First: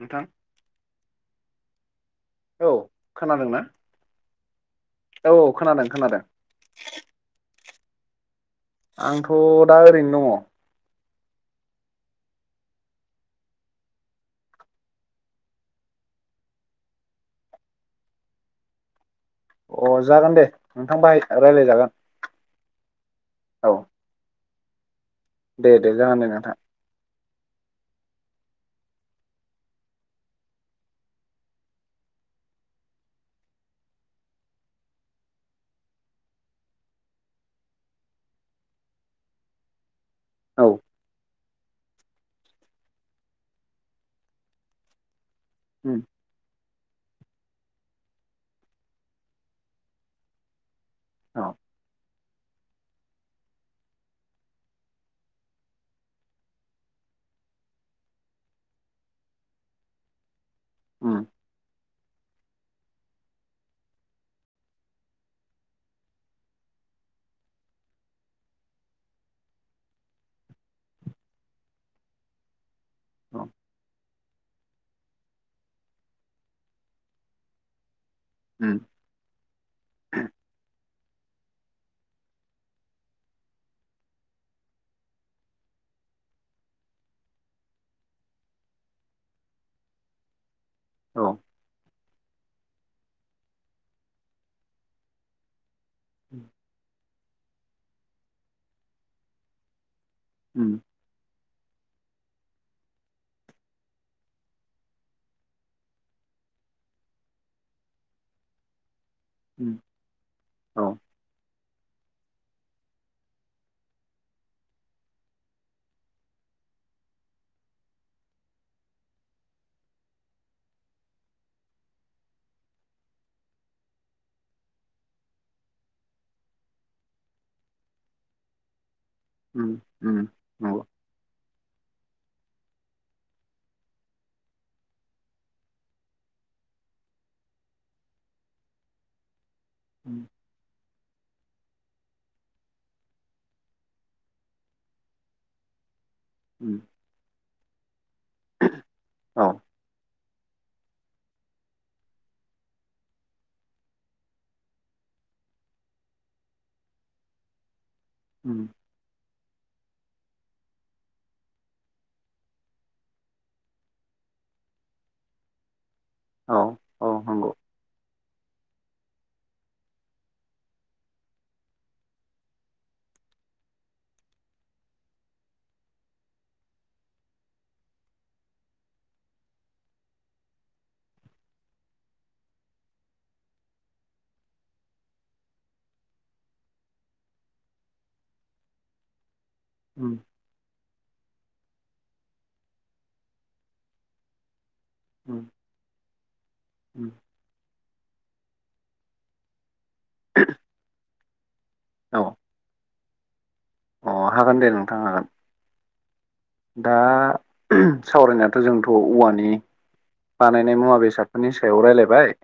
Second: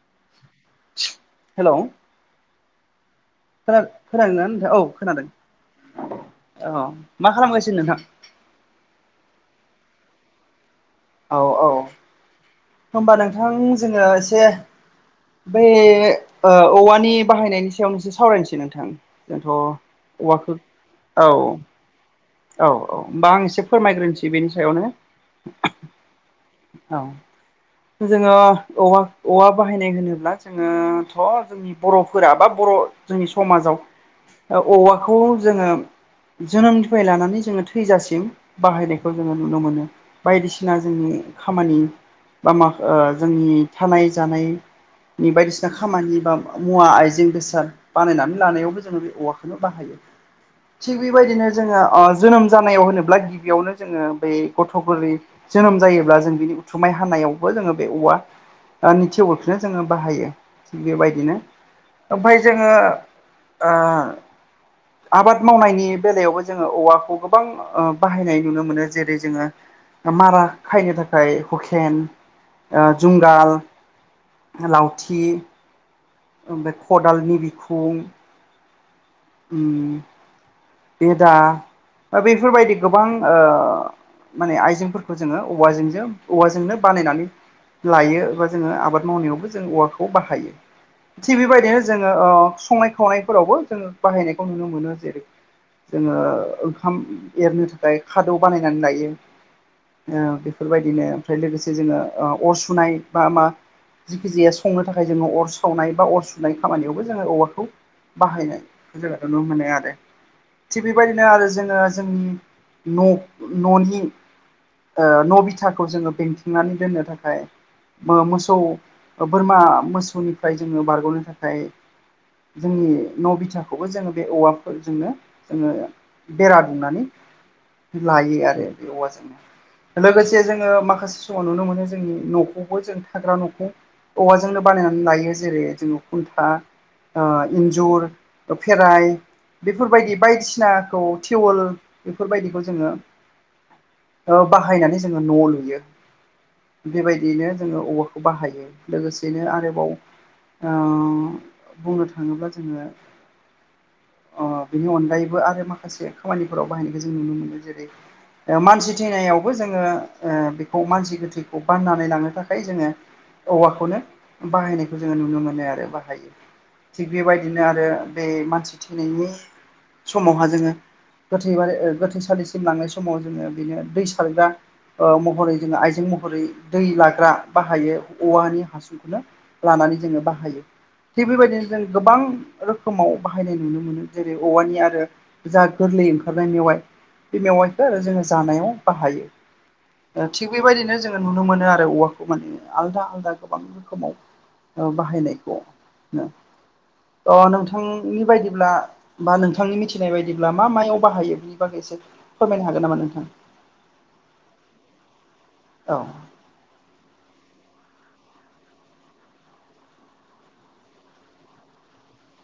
नोंथां हेल' औ खोनादोंना खोना खोनादों ना नोंथां औ खोनादों औ मा खालामगासिनो नोंथां? आंथ' दा ओरैनो दङ'। औ औ। होमबा नोंथां जोङो एसे बै ओ औवानि बाहायनायनि सायावनो एसे सावरायनोसै नोंथां। जोंथ' दङ अ जागोन दे औवाखो नोंथां बाहाय औ। रायलायजागोन औ औ होमबा आं एसे औ फोरमायग्रोनोसै बेनि सायावनो। दे दे जागोन दे नोंथां। औ जोङो औ औवा बाहायनाय होनोब्ला जोङोथ' जों नि बर'फोरा बा बर' जोंनि समाजाव ओ औवाखौ जोङो जोनोम फाय लानानै जोङो थैजासिम बाहायनायखौ जोङो नुनो मोनो। औ बायदिसिना जोंनि खामानि बा मा ओ जोंनि थानाय जानाय नि बायदिसिना उम खामानि बा मुवा आइजें बेसाद बानायनानै लानायावबो जोङो बे औवाखोनो बाहायो थिग बेबायदिनो औ जोङो ओ जोनोम जानायाव होनोब्ला गिबियावनो जोङो बै गथ' गोरलै जोनोम जायोब्ला जों बिनि उथुमाय हानायावबो जोङो बे औवा नि थेवोलखौनो जोङो बाहायो थिग उम बेबायदिनो ओमफाय जोङो ओ आबाद मावनायनि बेलायावबो जोङो औवाखौ गोबां ओ बाहायनाय नुनो मोनो जेरै जोङो ओ मारा खायनो थाखाय हुखेन, ओ औ जुंगाल लावथि ओमफ्राय खदालनि बिखुं उम उम। बेदा ओ बेफोर बायदि गोबां ओ माने आयजेंफोरखौ जोङो औवाजोंजों औवाजोंनो बानायनानै लायो एबा जोङो आबाद मावनायावबो जों औवाखौ बाहायो। औ थिग बेबायदिनो जोङो ओ संनाय खावनायफोरावबो जोङो बाहायनायखौ नुनो मोनो जेरै जोङो उम ओंखाम एरनो थाखाय खादौ बानायनानै लायो। ओ बेफोर बायदिनो ओमफ्राय लोगोसे जोङो अर सुनाय बा मा जेखिजाया संनो थाखाय जोङो अर सावनाय बा अर सुनाय खामानियावबो जोङो औवाखौ बाहायनायखौ जोंखौ नुनो मोनो उम आरो। औ थिग बेबायदिनो आरो जोङो जोंनि न'- न'नि ओ न' बिथाखौ जोङो बेंथिंनानै दोननो थाखाय मो-मोसौ ओ बोरमा मोसौनिफ्राय जोङो बारग'नो थाखाय जोंनि न' बिथाखौबो जोङो बे औवाफोरजोंनो जोङो बेरा दुमनानै लायो आरो बे उम औवाजोंनो। उम लोगोसे जोङो नंगौ माखासे समाव नुनो मोनो जोंनि न'खौबो जों थाग्रा न'खौ औवाजोंनो बानायनानै लायो जेरै जोङो खुन्था ओ इन्जुर ओ फेराइ बेफोर बायदि उम बायदिसिनाखौ थिवोल बेफोर बायदिखौ जोङो ओ बाहायनानै जोङो न' लुयो। उम। बेबायदियैनो जोङो औवाखौ बाहायो लोगोसेनो औ आरोबाव ओ बुंनो थाङोब्ला जोङो ओ बेनि अनगायै दायोबो आरो माखासे खामानिफोराव बाहायनायखो जों नुनो मोनो जेरै ओ उम मानसि थैनायावबो जोङो ओ बेखौ मानसि गोथैखौ बाननानै लांनो थाखाय जोङो औवाखौनो बाहायनायखौ जोङो नुनो मोनो आरो बा हायो औ औ थिग नंगौ बेबायदिनो आरो बे मानसि थैनायनि समावहा जोङो गोथै बारि ओ गोथैसालिसिम लांनाय समाव जोङो बिनो दै सारग्रा ओ महरै जोङो आइजें महरै दै लाग्रा बाहायो औवानि हासुं खौनो लानानै जोङो बाहायो। थिग बेबायदिनो जों गोबां रोखोमाव बाहायनाय नुनो मोनो जेरै औवानि आरो जा गोरलै ओंखारनाय मेवाइ बे मेवाइखौ आरो जोङो जानायाव बाहायो। उम ओ थिग बेबायदिनो जोङो नुनो मोनो आरो औवाखौ माने आलदा आलदा गोबां रोखोमाव उम बाहायनायखौ उम थ' नोंथांनि बायदिब्ला बा नोंथां नोंथांनि मिथिनाय बायदिब्ला मा मायाव बाहायो बिनि बागैसो औ फोरमायनो हागोन नामा नोंथां? अ हागोन दे नोंथांनो हागोन औ दा सावरायनायाथ' जोंथ' औवानि बानायनाय मुवा बेसादफोरनि सायाव रायज्लायबाय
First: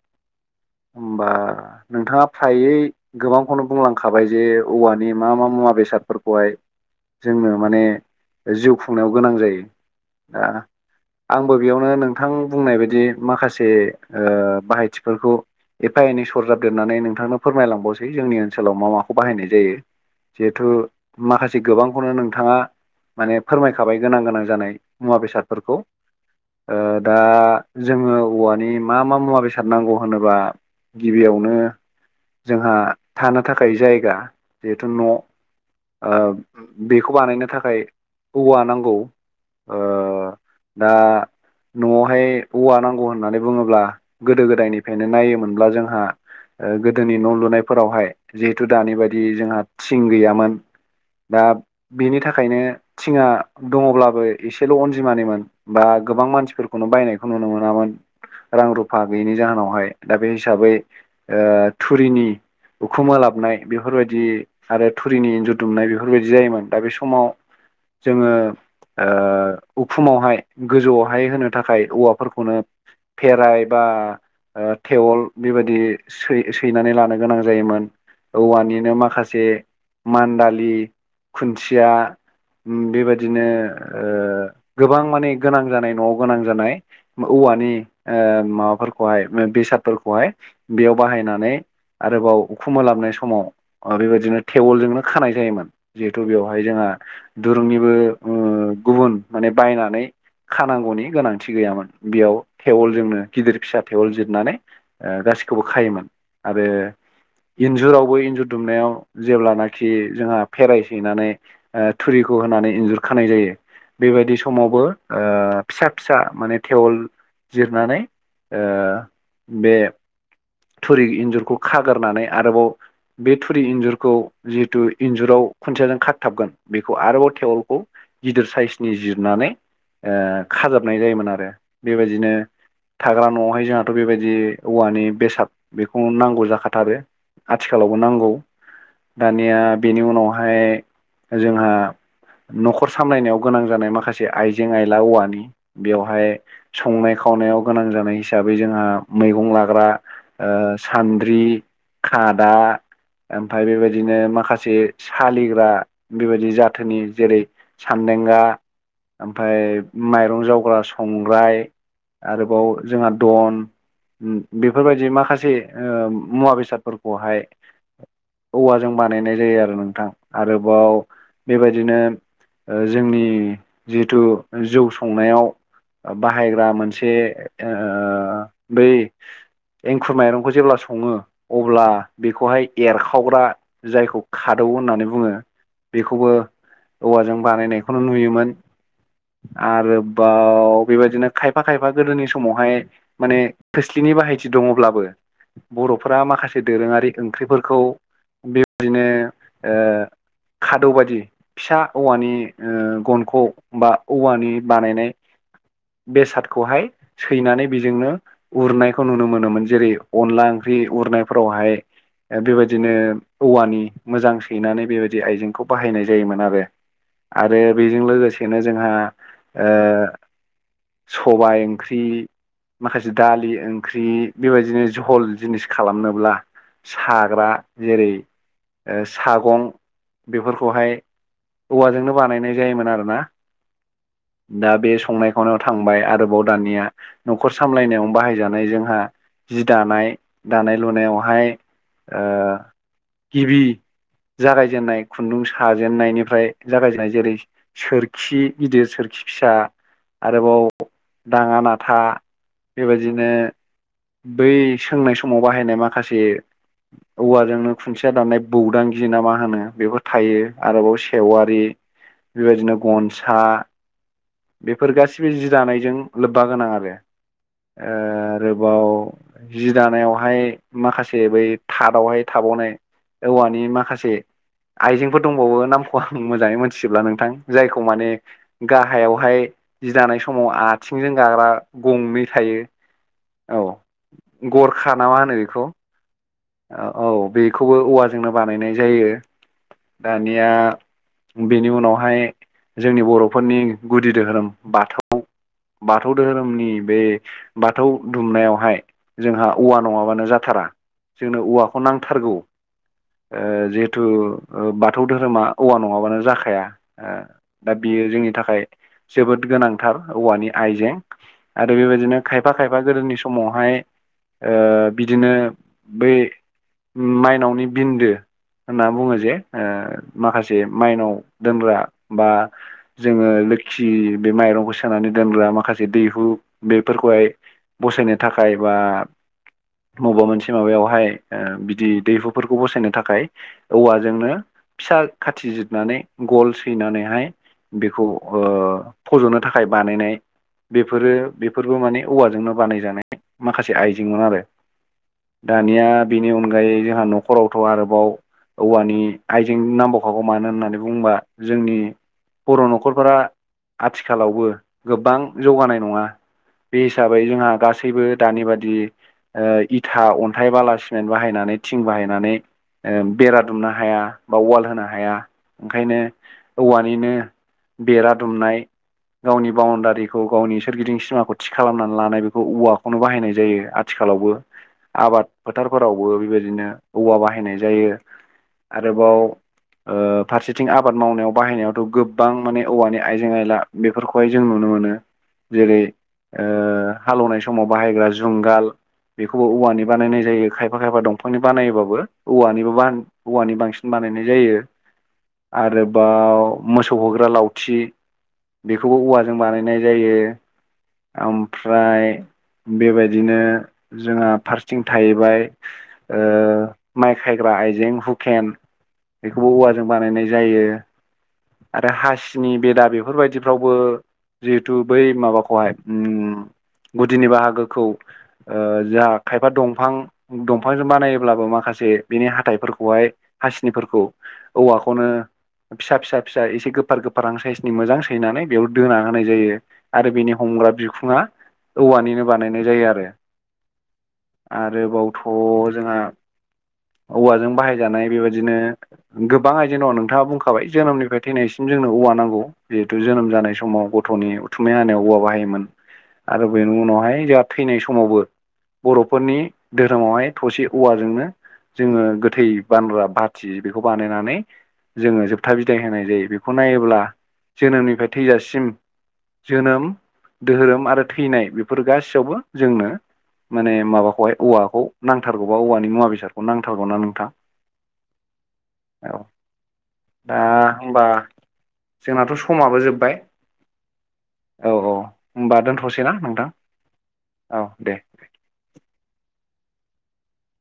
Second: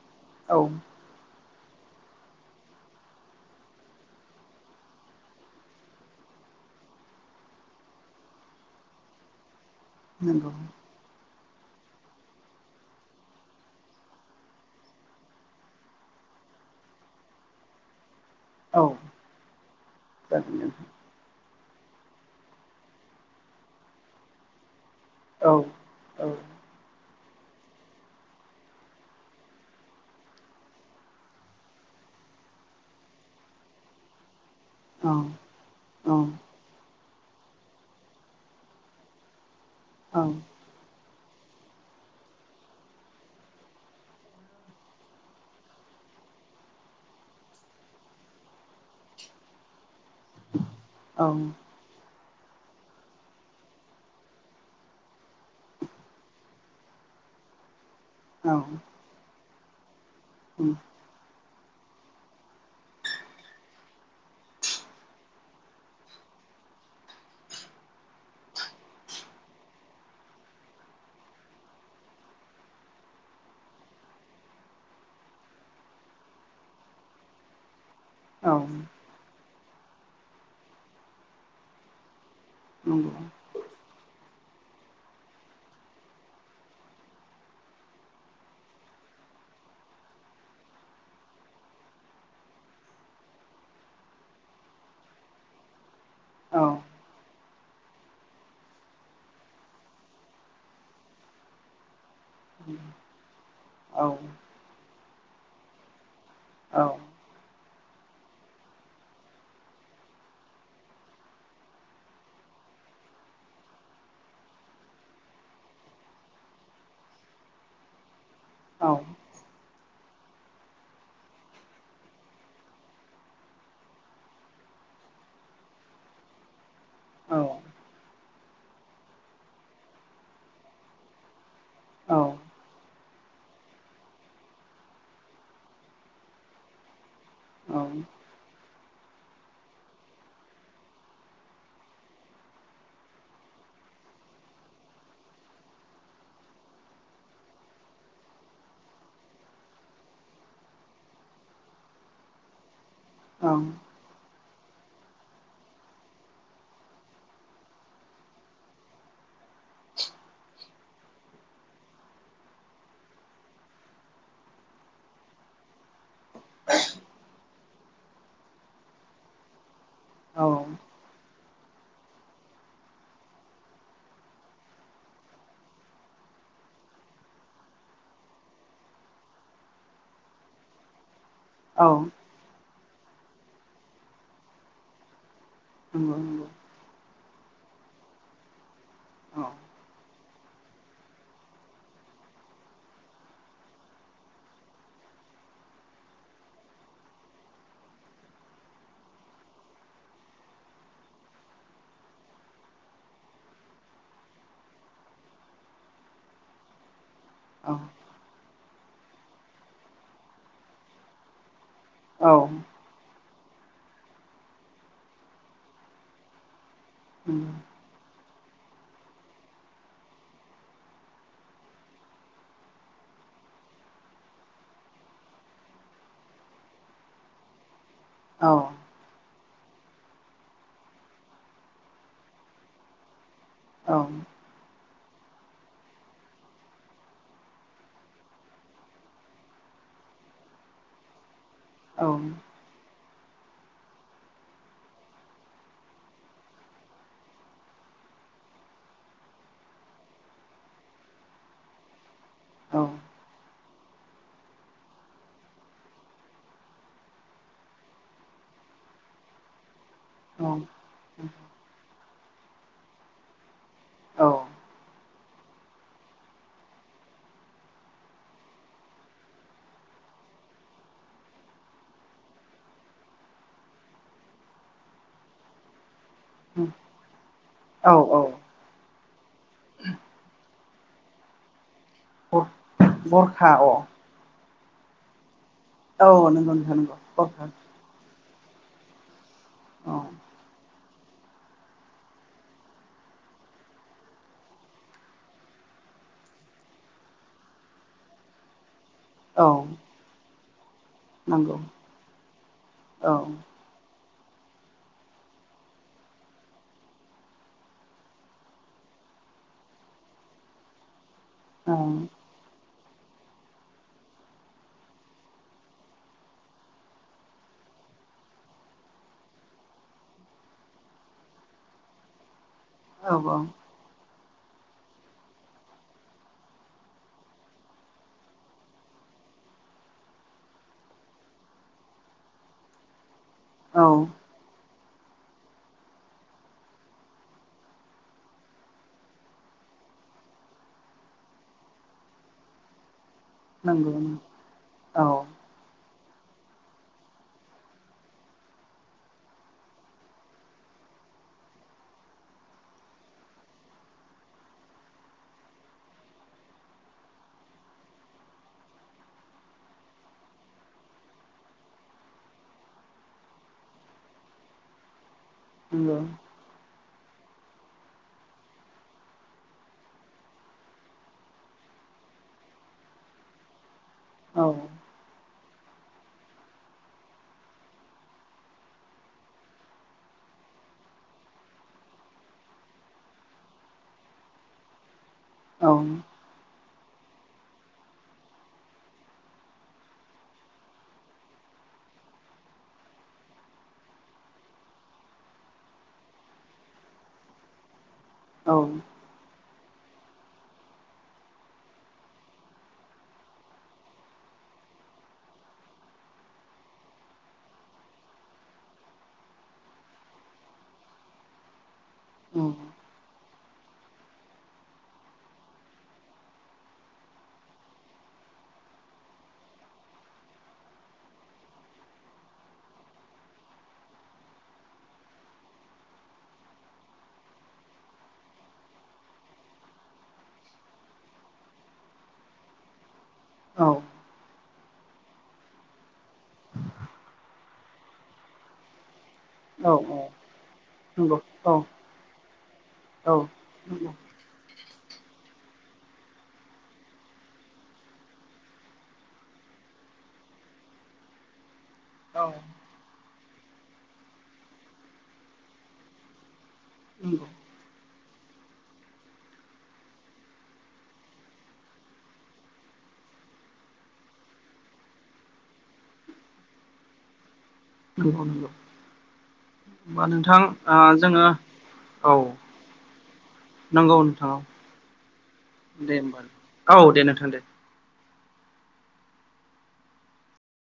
औ होमबा नोंथाङा फ्रायै गोबांखौनो बुंलांखाबाय जे औवानि मा मा मुवा बेसादफोरखौहाय जोंनो माने जिउ खुंनायाव गोनां जायो दा नंगौ आंबो बेयावनो नोंथां बुंनाय बायदि माखासे ओ बाहायथिफोरखौ एफा एनै सरजाब देरनानै नोंथांनो फोरमायलांबावसै जोंनि ओ ओनसोलाव औ मा माखौ बाहायनाय जायो जागोन जिहेथु नोंथां माखासे गोबांखौनो नोंथाङा माने फोरमायखाबाय गोनां गोनां जानाय मुवा औ बेसादफोरखौ औ ओ दा जोङो औवानि मा मा मुवा बेसाद नांगौ होनोबा गिबियावनो जोंहा थानो थाखाय जायगा जिहेथु औ न' औ बेखौ बानायनो थाखाय औवा नांगौ ओ ओं दा न'आवहाय औवा नांगौ होननानै बुङोब्ला गोदो गोदायनिफ्रायनो नायोमोनब्ला जोंहा गोदोनि न' लुनायफोरावहाय जिहेथु दानि बायदि जोंहा थिं गैयामोन। औ नंगौ दा बेनि थाखायनो थिङा दङब्लाबो एसेल' अनजिमानिनो बा गोबां मानसिफोरखौनो बायनायखौ नुनो मोनामोन। रां रुफा गैयिनि जाहोनावहाय दा बे हिसाबै ओ थुरिनि उखुमा लाबनाय बेफोरबायदि आरो थुरिनि इनजुर दुमनाय बेफोरबायदि जायोमोन दा बे समाव जोङो ओ उखुमावहाय गोजौआवहाय होनो थाखाय औवाफोरखौनो फेरायबा ओ थेवल बेबायदि सै सैनानै लानो गोनां जायोमोन औवानिनो माखासे मान्दालि खुन्थिया बेबायादिनो [inaudible] गोबां माने गोनां जानाय न'आव गोनां जानाय औवानि ओ माबाफोरखौहाय बेसादफोरखौहाय बेयाव बाहायनानै आरोबाव उखुमोलाबनाय समाव बेबायदिनो थेवलजोंनो खानाय जायोमोन जिहेथु औ बेयावहाय जोंहा दुरुंनिबो गुबुन माने बायनानै खानांगौनि गोनांथि गैयामोन बेयाव औ थेवल जोंनो गिदिर फिसा औ नंगौ औ थेवल नंगौ औ जिरनानै गासिखौबो खायोमोन। आरो इन्जुरावबो इन्जुर दुमनायाव जेब्लानाखि जोंहा फेराय सैनानै थुरिखौ होनानै इन्जुर खानाय जायो। बेबायदि समावबो ओ फिसा फिसा माने थेवल जिरनानै ओ बे थुरि इन्जुरखौ खागारनानै आरोबाव बे थुरि इनजुरखौ जिहेथु इनजुराव खुन्थियाजों खाथाबगोन बेखौ आरोबाव थेवलखौ गिदिर साइसनि जिरनानै खाजाबनाय जायोमोन आरो बेबायदिनो थाग्रा न'वावहाय जोंहाथ' बेबायदि औवानि बेसाद बेखौ नांगौ जाखाथारो आथिखालावबो नांगौ दानिया बेनि उनावहाय जोंहा न'खर सामलायनायाव गोनां जानाय माखासे आइजें आइला औवानि बेवहाय संनाय खावनायाव गोनां जानाय हिसाबै जोंहा मैगं लाग्रा सान्द्रि खादा औ ओमफाय बेबायदि बिदिनो माखासे सालिग्रा बेबायदि जाथोनि जेरै सान्देंगा ओमफाय माइरं जावग्रा संग्राय आरोबाव जोंहा दन बेफोरबायदि माखासे माखासे मुवा बेसादफोरखौहाय औवाजों बानायनाय जायो आरो नों थां औ आरोबाव बेबायदिनो जोंनि जिहेथु जौ संनायाव बाहायग्रा मोनसे बै एंखुर माइरंखौ जेब्ला सङो अब्ला बेखौहाय एरखावग्रा जायखौ खादौ होननानै बुङो बेखौबो औवाजों बानायनायखौनो नुयोमोन आरो बा बेबायदिनो खायफा खायफा गोदोनि समावहाय माने खोस्लिनि बाहायथि दङब्लाबो बर'फ्रा माखासे दोरोङारि ओंख्रिफोरखौ बेबायदिनो खादौ बायदि फिसा औवानि गनखौ बा औवानि बानायनाय बेसादखौहाय सैनानै बेजोंनो उरनायखौ नुनो मोनोमोन जेरै अनला ओंख्रि उरनायफोरावहाय बेबायदिनो औवानि मोजां सैनानै बेबायदि आइजेंखौ बाहायनाय जायोमोन आरो आरो बेजों लोगोसेनो जोंहा सबाय ओंख्रि माखासे दालि ओंख्रि बेबायदिनो झहल जिनिस खालामनोब्ला साग्रा जेरै सागं बेफोरखौहाय औवाजोंनो बानायनाय जायोमोन आरोना दा बे संनाय खावनायाव थांबाय आरोबाव दानिया न'खर सामलायनायाव बाहायजानाय जों जि दानाय दानाय लुनायावहाय गिबि जागायजेननाय खुन्दुं साजेननायनिफ्राय जागायजेननाय जेरै सोरखि गिदिर सोरखि फिसा आरोबाव दाङानाथा बेबायदिनो बै सोंनाय समाव बाहायनाय माखासे औवाजोंनो खुनथिया दाननाय बौदांगि ना मा होनो बेखौ थायो आरोबाव सेवारि बेबायदिनो गनसा औ बेफोर गासिबो जि दानायजों लोब्बा गोनां आरो आरोबाव जि दानायावहाय माखासे बै थादावहाय थाबावनाय औवानि माखासे आइजेंफोर दंबावो नामखौ आं मोजाङै औ मोनथिजोबला नोंथां जायखौ माने गाहायावहाय जि दानाय समाव आथिंजों गाग्रा गंनै औ थायो गरखा अ औ गरखा ना मा होनो बेखौ औ नों औ बेखौबो औवाजोंनो बानायनाय जायो औ दानिया बेनि उनावहाय जोंनि बर'फोरनि गुदि दोहोरोम बाथौ बाथौ दोहोरोमनि बे बाथौ दुमनायावहाय औ जोंहा औवा नङाबानो जाथारा जोंनो नंगौ औवाखौ नांथारगौ। औ ओ जिये थ' बाथौ दोहोरोमा औवा नङाबानो जाखाया ओ दा बेयो जोंनि थाखाय जोबोद गोनांथार औवानि आइजें औ आरो बेबायदिनो खायफा खायफा गोदोनि समावहाय ओ बिदिनो बे माइनावनि बिन्दो होनना बुङो जे ओ माखासे माइनाव दोनग्रा बा औ जोङो लोक्षि बे माइरंखौ सोनानै दोनग्रा माखासे दैहु बेफोरखौहाय बसरनि थाखाय बा मुबा मोनसे माबायावहाय ओ बिदि दैहुफोरखौ बसायनो थाखाय औ औवाजोंनो फिसा खाथि जिरनानै गल सैनानैहाय बेखौ फज'नो थाखाय बानायनाय बेफोरो बेफोरबो माने औवाजोंनो बानाय जानाय माखासे नंगौ आइजेंमोन आरो औ दानिया बिनि अनगायै जोंहा नखरावथ' आरोबाव औवानि आइजें नांबावखागौ मानो होननानै बुंबा जोंनि बर' न'खरफोरा आथिखालावबो गोबां जौगानाय नङा। बे हिसाबै जोंहा गासैबो दानि बादि ओ इथा अन अन्थाय बाला सिमेन्ट बाहायनानै थिं बाहायनानै ओ बेरा दुमनो हाया बा वाल होनो हाया नंगौ ओंखायनो औवानिनो बेरा दुमनाय गावनि बाउण्डारिखौ गावनि सोरगिदिं सिमाखौ थि खालामनानै लानाय बेखौ औवाखौनो बाहायनाय जायो आथिखालावबो औ औ आबाद फोथारफोरावबो बेबायदिनो औवा बाहायनाय जायो आरोबाव ओ फारसेथिं आबाद मावनायाव बाहायनायावथ' गोबां माने औवानि आइजें आइला बेफोरखौहाय जों नुनो मोनो। औ जेरै ओ हाल एवनाय समाव बाहायग्रा जुंगाल बेखौबो औवानि बानायनाय जायो खायफा खायफा दंफांनि बानायोबाबो औवानिबो बा औवानि बांसिन बानायनाय जायो। आरोबाव मोसौ हग्रा लावथि औ नंगौ औ नंगौ बेखौबो औवा जों बानायनाय जायो। ओमफ्राय बेबायदिनो जोंहा फार थिं थाहैबाय ओ माइ खायग्रा आइजें हुकेन बेखौबो औवाजों बानायनाय जायो आरो हासिनि औ नंगौ बेदा बेफोरबायदिफ्रावबो जिहेथु बै माबाखौहाय उम गुदिनि बाहागोखौ ओ जोहा खायफा दंफां दंफांजों बानायोब्लाबो माखासे बिनि हाथाइफोरखौहाय हासिनिफोरखौ औवाखौनो फिसा फिसा फिसा एसे गोफार गोफारहां साइसनि मोजां सैनानै बेयाव दोना होनाय जायो आरो बिनि हमग्रा बिखुङा औवानिनो बानायनाय जायो आरो औ आरोबावथ' जोंहा औवाजों बाहायजानाय बेबायदिनो गोबां आइजें दङ नोंथाङा बुंखाबाय जोनोमनिफ्राय नंगौ थैनायसिम जोंनो औवा नांगौ जिहेथु जोनोम जानाय समाव ग गथ'नि उथुमै हानायाव औवा बाहायोमोन आरो बेनि उनावहाय जाहा थैनाय समावबो बर'फोरनि धोरोमावहाय थसे औवाजोंनो जोङो गोथै बानग्रा बाथि बेखौ बानायनानै जोङो जोबथा बिदाय होनाय जायो बेखौ नायोब्ला जोनोमनिफ्राय थैजासिम जोनोम दोहोरोम आरो थैनाय बेफोर गासियावबो जोंनो माने माबाखौहाय औवाखौ नांथारगौ बा औवानि मुवा बेसादखौ नांथारगौ ना नोंथां? नंगौ नंगौ औ ओनबा दा नोंथां ओ होमबा जोङो जोंनाथ' समाबो जोब्बाय नोंगौ नोंथां औ दे ओमबा नोंथां औ दे नोंथां दे औ दे